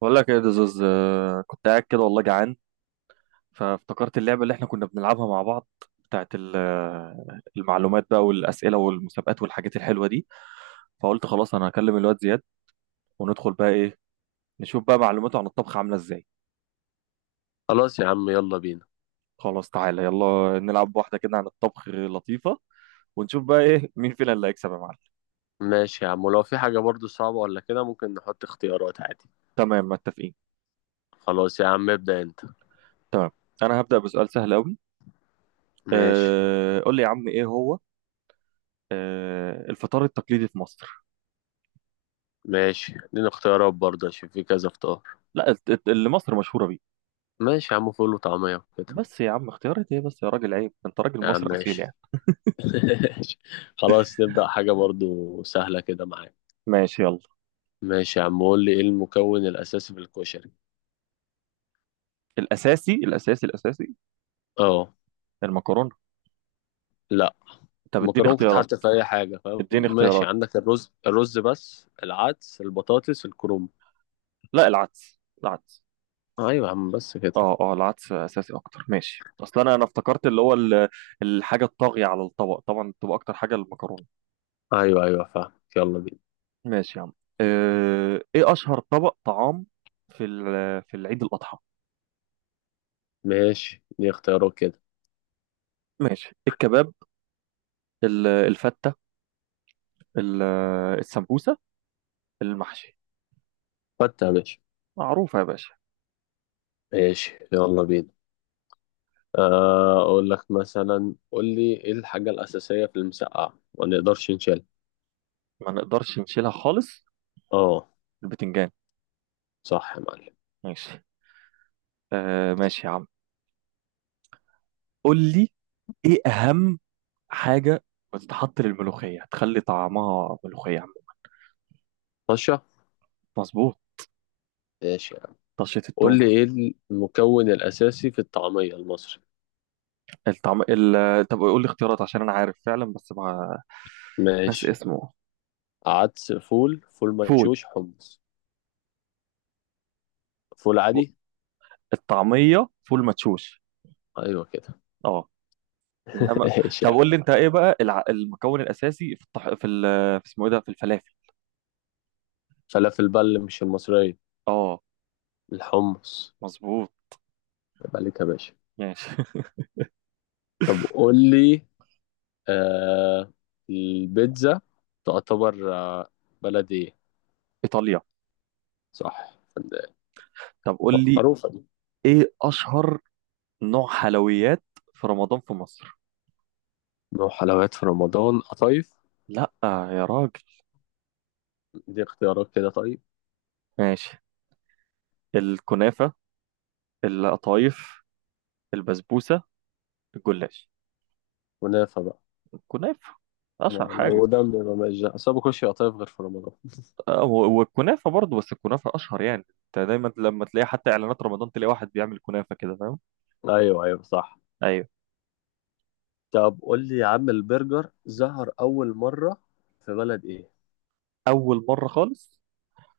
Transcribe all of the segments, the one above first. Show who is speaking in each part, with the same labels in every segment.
Speaker 1: بقول لك ايه يا دزوز، كنت قاعد كده والله جعان. فافتكرت اللعبه اللي احنا كنا بنلعبها مع بعض بتاعت المعلومات بقى والاسئله والمسابقات والحاجات الحلوه دي. فقلت خلاص انا هكلم الواد زياد، وندخل بقى ايه، نشوف بقى معلوماته عن الطبخ عامله ازاي.
Speaker 2: خلاص يا عم يلا بينا.
Speaker 1: خلاص تعالى يلا نلعب واحده كده عن الطبخ لطيفه، ونشوف بقى ايه مين فينا اللي هيكسب يا معلم.
Speaker 2: ماشي يا عم، ولو في حاجة برضو صعبة ولا كده ممكن نحط اختيارات عادي.
Speaker 1: تمام، متفقين.
Speaker 2: خلاص يا عم ابدأ انت.
Speaker 1: تمام. انا هبدا بسؤال سهل قوي.
Speaker 2: ماشي.
Speaker 1: قول لي يا عم، ايه هو الفطار التقليدي في مصر؟
Speaker 2: ماشي اديني اختيارات برضه عشان في كذا اختيار.
Speaker 1: لا، اللي مصر مشهوره بيه.
Speaker 2: ماشي يا عم، فول وطعمية وكده.
Speaker 1: بس يا عم، اختيارات ايه بس يا راجل، عيب، انت راجل
Speaker 2: يا عم
Speaker 1: مصري اصيل
Speaker 2: ماشي.
Speaker 1: يعني.
Speaker 2: ماشي. خلاص نبدأ حاجة برضو سهلة كده معاك.
Speaker 1: ماشي يلا.
Speaker 2: ماشي يا عم، قول لي ايه المكون الأساسي في الكشري.
Speaker 1: الاساسي، الاساسي، الاساسي.
Speaker 2: اه.
Speaker 1: المكرونه.
Speaker 2: لا،
Speaker 1: طب اديني
Speaker 2: المكرونة ممكن
Speaker 1: اختيارات.
Speaker 2: تتحط في أي حاجة فاهم،
Speaker 1: اديني
Speaker 2: ماشي،
Speaker 1: اختيارات.
Speaker 2: عندك الرز بس، العدس، البطاطس، الكرنب.
Speaker 1: لا، العدس العدس.
Speaker 2: ايوه يا عم بس كده.
Speaker 1: اه، اه، العدس اساسي اكتر، ماشي، اصل انا افتكرت اللي هو الحاجه الطاغيه على الطبق طبعا بتبقى اكتر حاجه المكرونه.
Speaker 2: ايوه ايوه فاهم، يلا بينا.
Speaker 1: ماشي يا عم. اه، ايه اشهر طبق طعام في العيد الاضحى؟
Speaker 2: ماشي دي اختيارات كده.
Speaker 1: ماشي، الكباب، الفته، ال- السمبوسه، المحشي.
Speaker 2: فتة ماشي.
Speaker 1: معروفه يا باشا.
Speaker 2: ماشي يلا بينا. اقول لك مثلا، قول لي ايه الحاجة الأساسية في المسقعة ما نقدرش نشيلها.
Speaker 1: ما نقدرش نشيلها خالص.
Speaker 2: اه.
Speaker 1: البتنجان.
Speaker 2: صح يا معلم.
Speaker 1: ماشي. ماشي يا عم، قول لي ايه اهم حاجة بتتحط للملوخية تخلي طعمها ملوخية عم.
Speaker 2: طشة.
Speaker 1: مظبوط.
Speaker 2: ماشي يا عم.
Speaker 1: طشة
Speaker 2: قول
Speaker 1: التوم.
Speaker 2: لي ايه المكون الأساسي في الطعمية المصري.
Speaker 1: طب قول لي اختيارات عشان انا عارف فعلا، بس مع ناس
Speaker 2: ماشي.
Speaker 1: اسمه.
Speaker 2: عدس، فول، فول
Speaker 1: فول،
Speaker 2: مدشوش، حمص. فول
Speaker 1: فول.
Speaker 2: عادي.
Speaker 1: الطعمية فول مدشوش.
Speaker 2: ايوه كده.
Speaker 1: اه، انما.
Speaker 2: ماشي
Speaker 1: طب
Speaker 2: يا عم.
Speaker 1: قول لي انت ايه بقى المكون الاساسي في في اسمه ايه ده في الفلافل؟
Speaker 2: فلافل بل مش المصرية.
Speaker 1: اه.
Speaker 2: الحمص.
Speaker 1: مظبوط.
Speaker 2: يبقى ليك يا باشا.
Speaker 1: ماشي
Speaker 2: طب قول لي، آه، البيتزا تعتبر بلدي؟
Speaker 1: ايطاليا.
Speaker 2: صح فندق.
Speaker 1: طب قول لي
Speaker 2: معروفة دي.
Speaker 1: ايه اشهر نوع حلويات في رمضان في مصر؟
Speaker 2: نوع حلويات في رمضان؟ قطايف.
Speaker 1: لا يا راجل.
Speaker 2: دي اختيارات كده طيب.
Speaker 1: ماشي، الكنافة، القطايف، البسبوسة، الجلاش.
Speaker 2: ونافة بقى.
Speaker 1: الكنافة أشهر حاجة.
Speaker 2: لو ده ما ماشي، أصل أنا ما باكلش قطايف غير في رمضان.
Speaker 1: والكنافة برضو، بس الكنافة أشهر يعني، أنت دايما لما تلاقي حتى إعلانات رمضان تلاقي واحد بيعمل كنافة كده، فاهم؟
Speaker 2: أيوه أيوه صح.
Speaker 1: أيوه.
Speaker 2: طب قول لي يا عم، البرجر ظهر أول مرة في بلد إيه؟
Speaker 1: أول مرة خالص.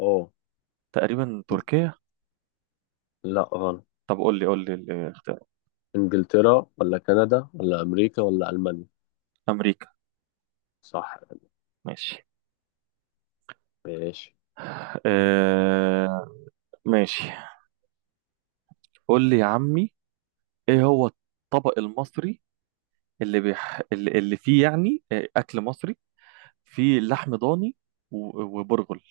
Speaker 2: أوه.
Speaker 1: تقريبا تركيا.
Speaker 2: لا غلط.
Speaker 1: طب قول لي الاختيار.
Speaker 2: إنجلترا ولا كندا ولا أمريكا ولا ألمانيا؟
Speaker 1: أمريكا.
Speaker 2: صح.
Speaker 1: ماشي.
Speaker 2: ماشي.
Speaker 1: آه ماشي. قول لي يا عمي، إيه هو الطبق المصري اللي بيح... اللي اللي فيه يعني أكل مصري في لحم ضاني وبرغل.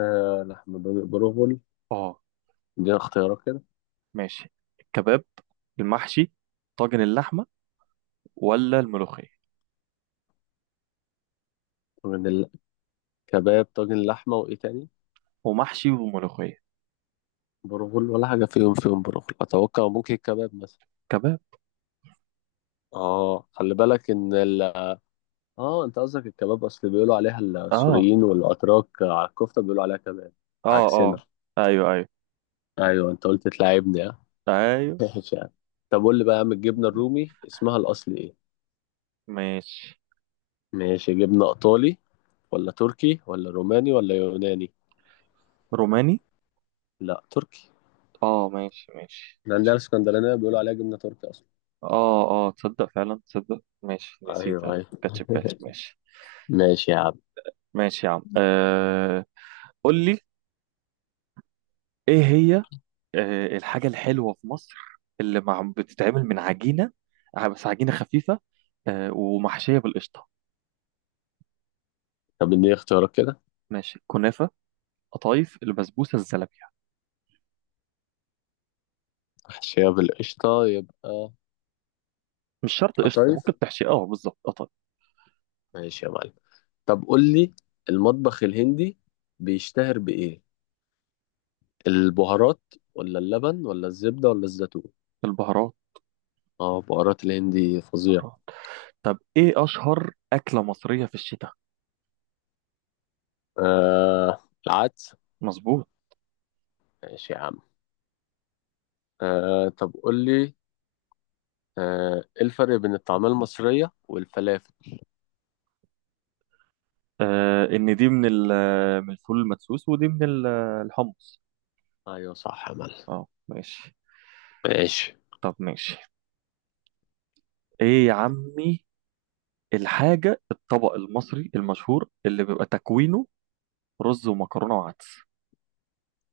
Speaker 2: آه لحم بروفول.
Speaker 1: اه،
Speaker 2: دي اختيارات كده.
Speaker 1: ماشي، الكباب، المحشي، طاجن اللحمة، ولا الملوخية.
Speaker 2: من كباب، طاجن لحمة، وإيه تاني؟
Speaker 1: ومحشي وملوخية.
Speaker 2: برغل ولا حاجة فيهم برغل أتوقع، ممكن الكباب مثلا.
Speaker 1: كباب.
Speaker 2: آه خلي بالك إن آه، أنت قصدك الكباب، أصل بيقولوا عليها
Speaker 1: اه،
Speaker 2: السوريين والأتراك، على الكفتة بيقولوا عليها كباب.
Speaker 1: اه،
Speaker 2: عكسنا.
Speaker 1: اه. ايوه، ايوه،
Speaker 2: أيوه أنت قلت تلاعبني، ها؟
Speaker 1: ايوه.
Speaker 2: ماشي يا عم. طب قول لي بقى يا عم، الجبنة الرومي اسمها الأصلي إيه؟
Speaker 1: ماشي.
Speaker 2: ماشي، جبنة إيطالي ولا تركي ولا روماني ولا يوناني؟
Speaker 1: روماني.
Speaker 2: لا تركي.
Speaker 1: اه، ماشي، ماشي،
Speaker 2: إحنا عندنا
Speaker 1: ماشي.
Speaker 2: الإسكندرانية بيقولوا عليها جبنة تركي أصلا.
Speaker 1: اه، اه، تصدق فعلا، تصدق، ماشي، نسيتها
Speaker 2: أيوه أيوه.
Speaker 1: ما كانتش في بالي، ماشي.
Speaker 2: ماشي يا عم.
Speaker 1: ماشي يا عم. قول لي، ايه هي الحاجة الحلوة في مصر اللي مع بتتعمل من عجينة، بس عجينة خفيفة، ومحشية بالقشطة.
Speaker 2: طب إديني اختيارات كده.
Speaker 1: ماشي، كنافة، قطايف، البسبوسة، الزلابية.
Speaker 2: محشية بالقشطة يبقى
Speaker 1: مش شرط قشطة،
Speaker 2: قطايف.
Speaker 1: ممكن تحشي بالظبط قطايف.
Speaker 2: ماشي يا معلم. طب قول لي، المطبخ الهندي بيشتهر بإيه؟ البهارات ولا اللبن ولا الزبدة ولا الزيتون؟
Speaker 1: البهارات.
Speaker 2: اه، بهارات الهندي فظيعة.
Speaker 1: بهارات. طب ايه أشهر أكلة مصرية في الشتاء؟
Speaker 2: آه العدس.
Speaker 1: مظبوط.
Speaker 2: ماشي يا عم. آه طب قول لي، آه ايه الفرق بين الطعمية المصرية والفلافل؟
Speaker 1: إن دي من من الفول المدسوس، ودي من الحمص.
Speaker 2: ايوه صح يا معلم.
Speaker 1: اه، ماشي.
Speaker 2: ماشي.
Speaker 1: طب ماشي. ايه يا عمي، الطبق المصري المشهور اللي بيبقى تكوينه رز ومكرونة وعدس؟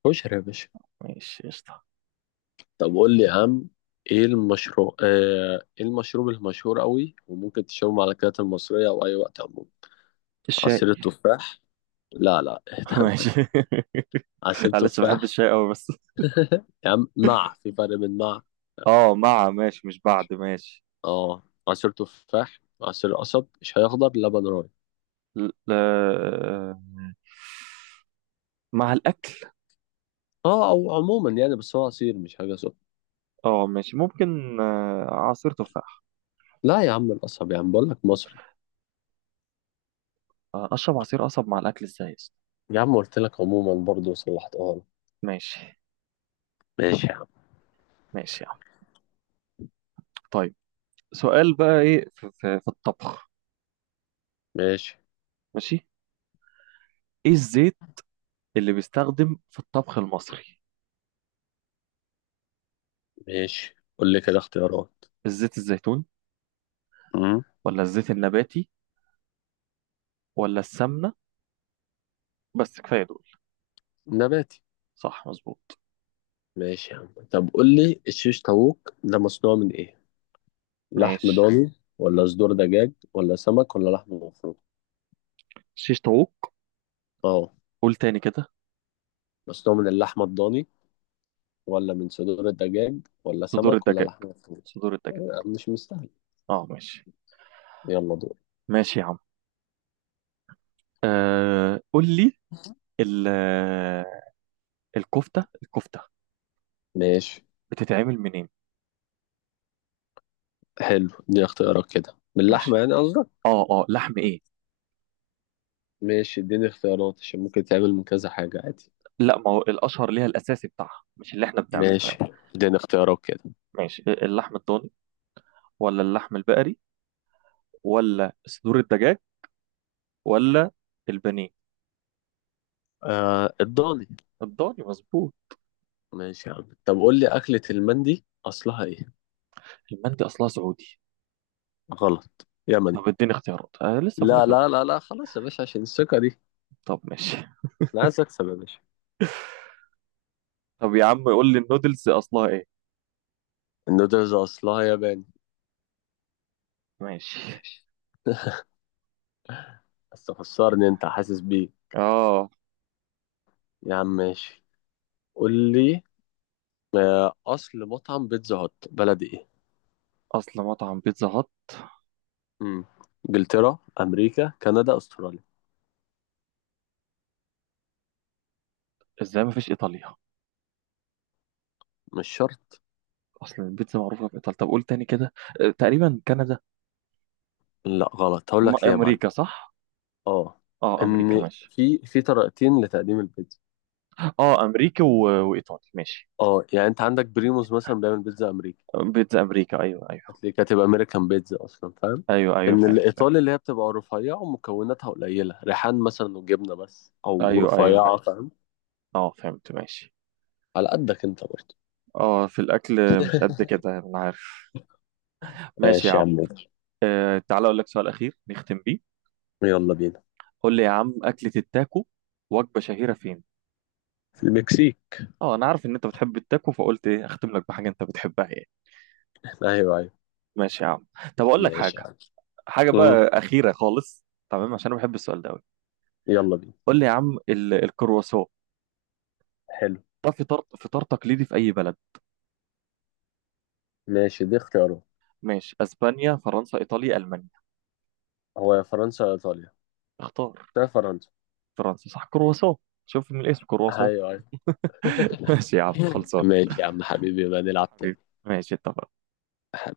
Speaker 2: كشري يا باشا.
Speaker 1: ماشي قشطة.
Speaker 2: طب قول لي يا عم، ايه المشروع آه، ايه المشروب المشهور قوي وممكن تشربه مع الاكلات المصرية او اي وقت عموما؟
Speaker 1: الشاي.
Speaker 2: عصير التفاح. لا لا اهتم.
Speaker 1: ماشي.
Speaker 2: عصير
Speaker 1: معلش، بحب
Speaker 2: تفاح.
Speaker 1: الشاي قوي بس.
Speaker 2: يا عم مع، في فرق بين مع.
Speaker 1: اه، مع، ماشي، مش بعد، ماشي.
Speaker 2: اه. عصير تفاح، عصير قصب، شاي اخضر، لبن راي.
Speaker 1: ل... آه، مع الأكل.
Speaker 2: اه او عموما يعني، بس هو عصير مش حاجة سخنة.
Speaker 1: اه، ماشي، ممكن عصير تفاح.
Speaker 2: لا يا عم، القصب يا عم بقول لك مصري.
Speaker 1: أشرب عصير قصب مع الأكل ازاي يا اسطى؟
Speaker 2: يا عم قلت لك عموما برضه، صلحتها لك.
Speaker 1: ماشي.
Speaker 2: ماشي يا عم.
Speaker 1: ماشي يا عم. طيب. سؤال بقى ايه في الطبخ.
Speaker 2: ماشي.
Speaker 1: ماشي. ايه الزيت اللي بيستخدم في الطبخ المصري؟
Speaker 2: ماشي قول لي كده اختيارات.
Speaker 1: الزيت الزيتون،
Speaker 2: مم.
Speaker 1: ولا الزيت النباتي، ولا السمنة، بس كفاية دول.
Speaker 2: نباتي.
Speaker 1: صح مظبوط.
Speaker 2: ماشي يا عم، طب قول لي الشيش طاووق ده مصنوع من ايه؟ لحم
Speaker 1: ماشي.
Speaker 2: ضاني ولا صدور دجاج ولا سمك ولا لحم مفروم؟
Speaker 1: شيش طاووق.
Speaker 2: اه.
Speaker 1: قول تاني كده.
Speaker 2: مصنوع من اللحمة الضاني، ولا من صدور الدجاج ولا
Speaker 1: صدور
Speaker 2: سمك ولا
Speaker 1: الدجاج،
Speaker 2: لحم مفروم؟
Speaker 1: صدور الدجاج.
Speaker 2: آه، مش مستاهل.
Speaker 1: اه، ماشي.
Speaker 2: يلا دور.
Speaker 1: ماشي يا عم. قول لي، ال- الكفتة
Speaker 2: ماشي.
Speaker 1: بتتعمل منين؟
Speaker 2: حلو، اديني اختيارات كده. من
Speaker 1: ماشي.
Speaker 2: اللحمة يعني قصدك؟
Speaker 1: اه، اه، لحم ايه.
Speaker 2: ماشي. اديني اختيارات عشان ممكن تعمل من كذا حاجة عادي.
Speaker 1: لا، ما هو الاشهر ليها الاساسي بتاعها مش اللي احنا بنعمله، فاهم؟
Speaker 2: ماشي، اديني اختيارات كده.
Speaker 1: ماشي، اللحم الضاني، ولا اللحم البقري، ولا صدور الدجاج، ولا البانيه.
Speaker 2: آه الضاني.
Speaker 1: الضاني مظبوط.
Speaker 2: ماشي يا عم، طب قول لي أكلة المندي أصلها ايه؟
Speaker 1: المندي اصلها سعودي.
Speaker 2: غلط، يمني.
Speaker 1: طب اديني اختيارات، انا لسه بقول
Speaker 2: لا
Speaker 1: لك.
Speaker 2: لا لا لا، خلاص يا باشا عشان الثقة دي.
Speaker 1: طب ماشي.
Speaker 2: أنا عايز أكسب يا باشا.
Speaker 1: طب يا عم، قول لي النودلز اصلها ايه؟
Speaker 2: النودلز أصلها ياباني.
Speaker 1: ماشي.
Speaker 2: بس تخسرني أنت، حاسس بيه.
Speaker 1: اه.
Speaker 2: يا عم ماشي. قول لي، أصل مطعم بيتزا هوت بلد إيه؟
Speaker 1: اصل مطعم بيتزا هات؟
Speaker 2: مم. إنجلترا، أمريكا، كندا، أستراليا.
Speaker 1: ازاي ما فيش ايطاليا؟
Speaker 2: مش شرط.
Speaker 1: اصل البيتزا معروفه في ايطاليا، طب قول تاني كده. تقريبا كندا.
Speaker 2: لا غلط، هقول لك ليه يا معلم.
Speaker 1: امريكا صح.
Speaker 2: أه.
Speaker 1: اه، امريكا،
Speaker 2: إن
Speaker 1: ماشي.
Speaker 2: في طريقتين لتقديم البيتزا.
Speaker 1: اه، امريكا و... وايطالي، ماشي.
Speaker 2: أه يعني أنت عندك بريموز مثلا بيعمل بيتزا أمريكي.
Speaker 1: بيتزا امريكا، ايوه، ايوه.
Speaker 2: هتلاقيك هتبقى امريكان بيتزا اصلا، فاهم؟
Speaker 1: ايوه، ايوه،
Speaker 2: ان
Speaker 1: فاهم، فاهم.
Speaker 2: الايطالي اللي هي بتبقى رفيعه ومكوناتها قليله، ريحان مثلا وجبنه بس، او
Speaker 1: ايوه، ايوه،
Speaker 2: رفيعه،
Speaker 1: ايوه.
Speaker 2: فاهم؟
Speaker 1: اه، فهمت، ماشي.
Speaker 2: على قدك انت برضه.
Speaker 1: اه، في الاكل مش قد كده، انا عارف. ماشي يا
Speaker 2: ماشي يا
Speaker 1: عم.
Speaker 2: عم مدحت.
Speaker 1: تعالى اقول لك سؤال اخير نختم بيه.
Speaker 2: يلا بينا.
Speaker 1: قول لي يا عم، اكله التاكو وجبه شهيره فين؟
Speaker 2: في المكسيك.
Speaker 1: اه انا عارف ان انت بتحب التاكو، فقلت ايه اختم لك بحاجه انت بتحبها يعني.
Speaker 2: ايوه ايوه.
Speaker 1: ماشي يا عم. طب اقول لك حاجه.
Speaker 2: ماشي يا عم.
Speaker 1: حاجه
Speaker 2: مم.
Speaker 1: بقى اخيره خالص. تمام، عشان انا بحب السؤال ده قوي.
Speaker 2: يلا بينا.
Speaker 1: قول لي يا عم الكرواسون.
Speaker 2: حلو.
Speaker 1: ده فطار تقليدي في اي بلد؟
Speaker 2: ماشي دي اختيارات.
Speaker 1: ماشي، اسبانيا، فرنسا، ايطاليا، المانيا.
Speaker 2: هو يا فرنسا يا ايطاليا.
Speaker 1: اختار.
Speaker 2: ده فرنسا.
Speaker 1: فرنسا صح، كرواسون. شوف من الاسم
Speaker 2: ايوه
Speaker 1: كرواسون.
Speaker 2: ايوه.
Speaker 1: ماشي يا عم، خلصان.
Speaker 2: ماشي يا عم حبيبي، بقى نلعب
Speaker 1: حبيبي.
Speaker 2: تاني.
Speaker 1: ماشي اتفقنا.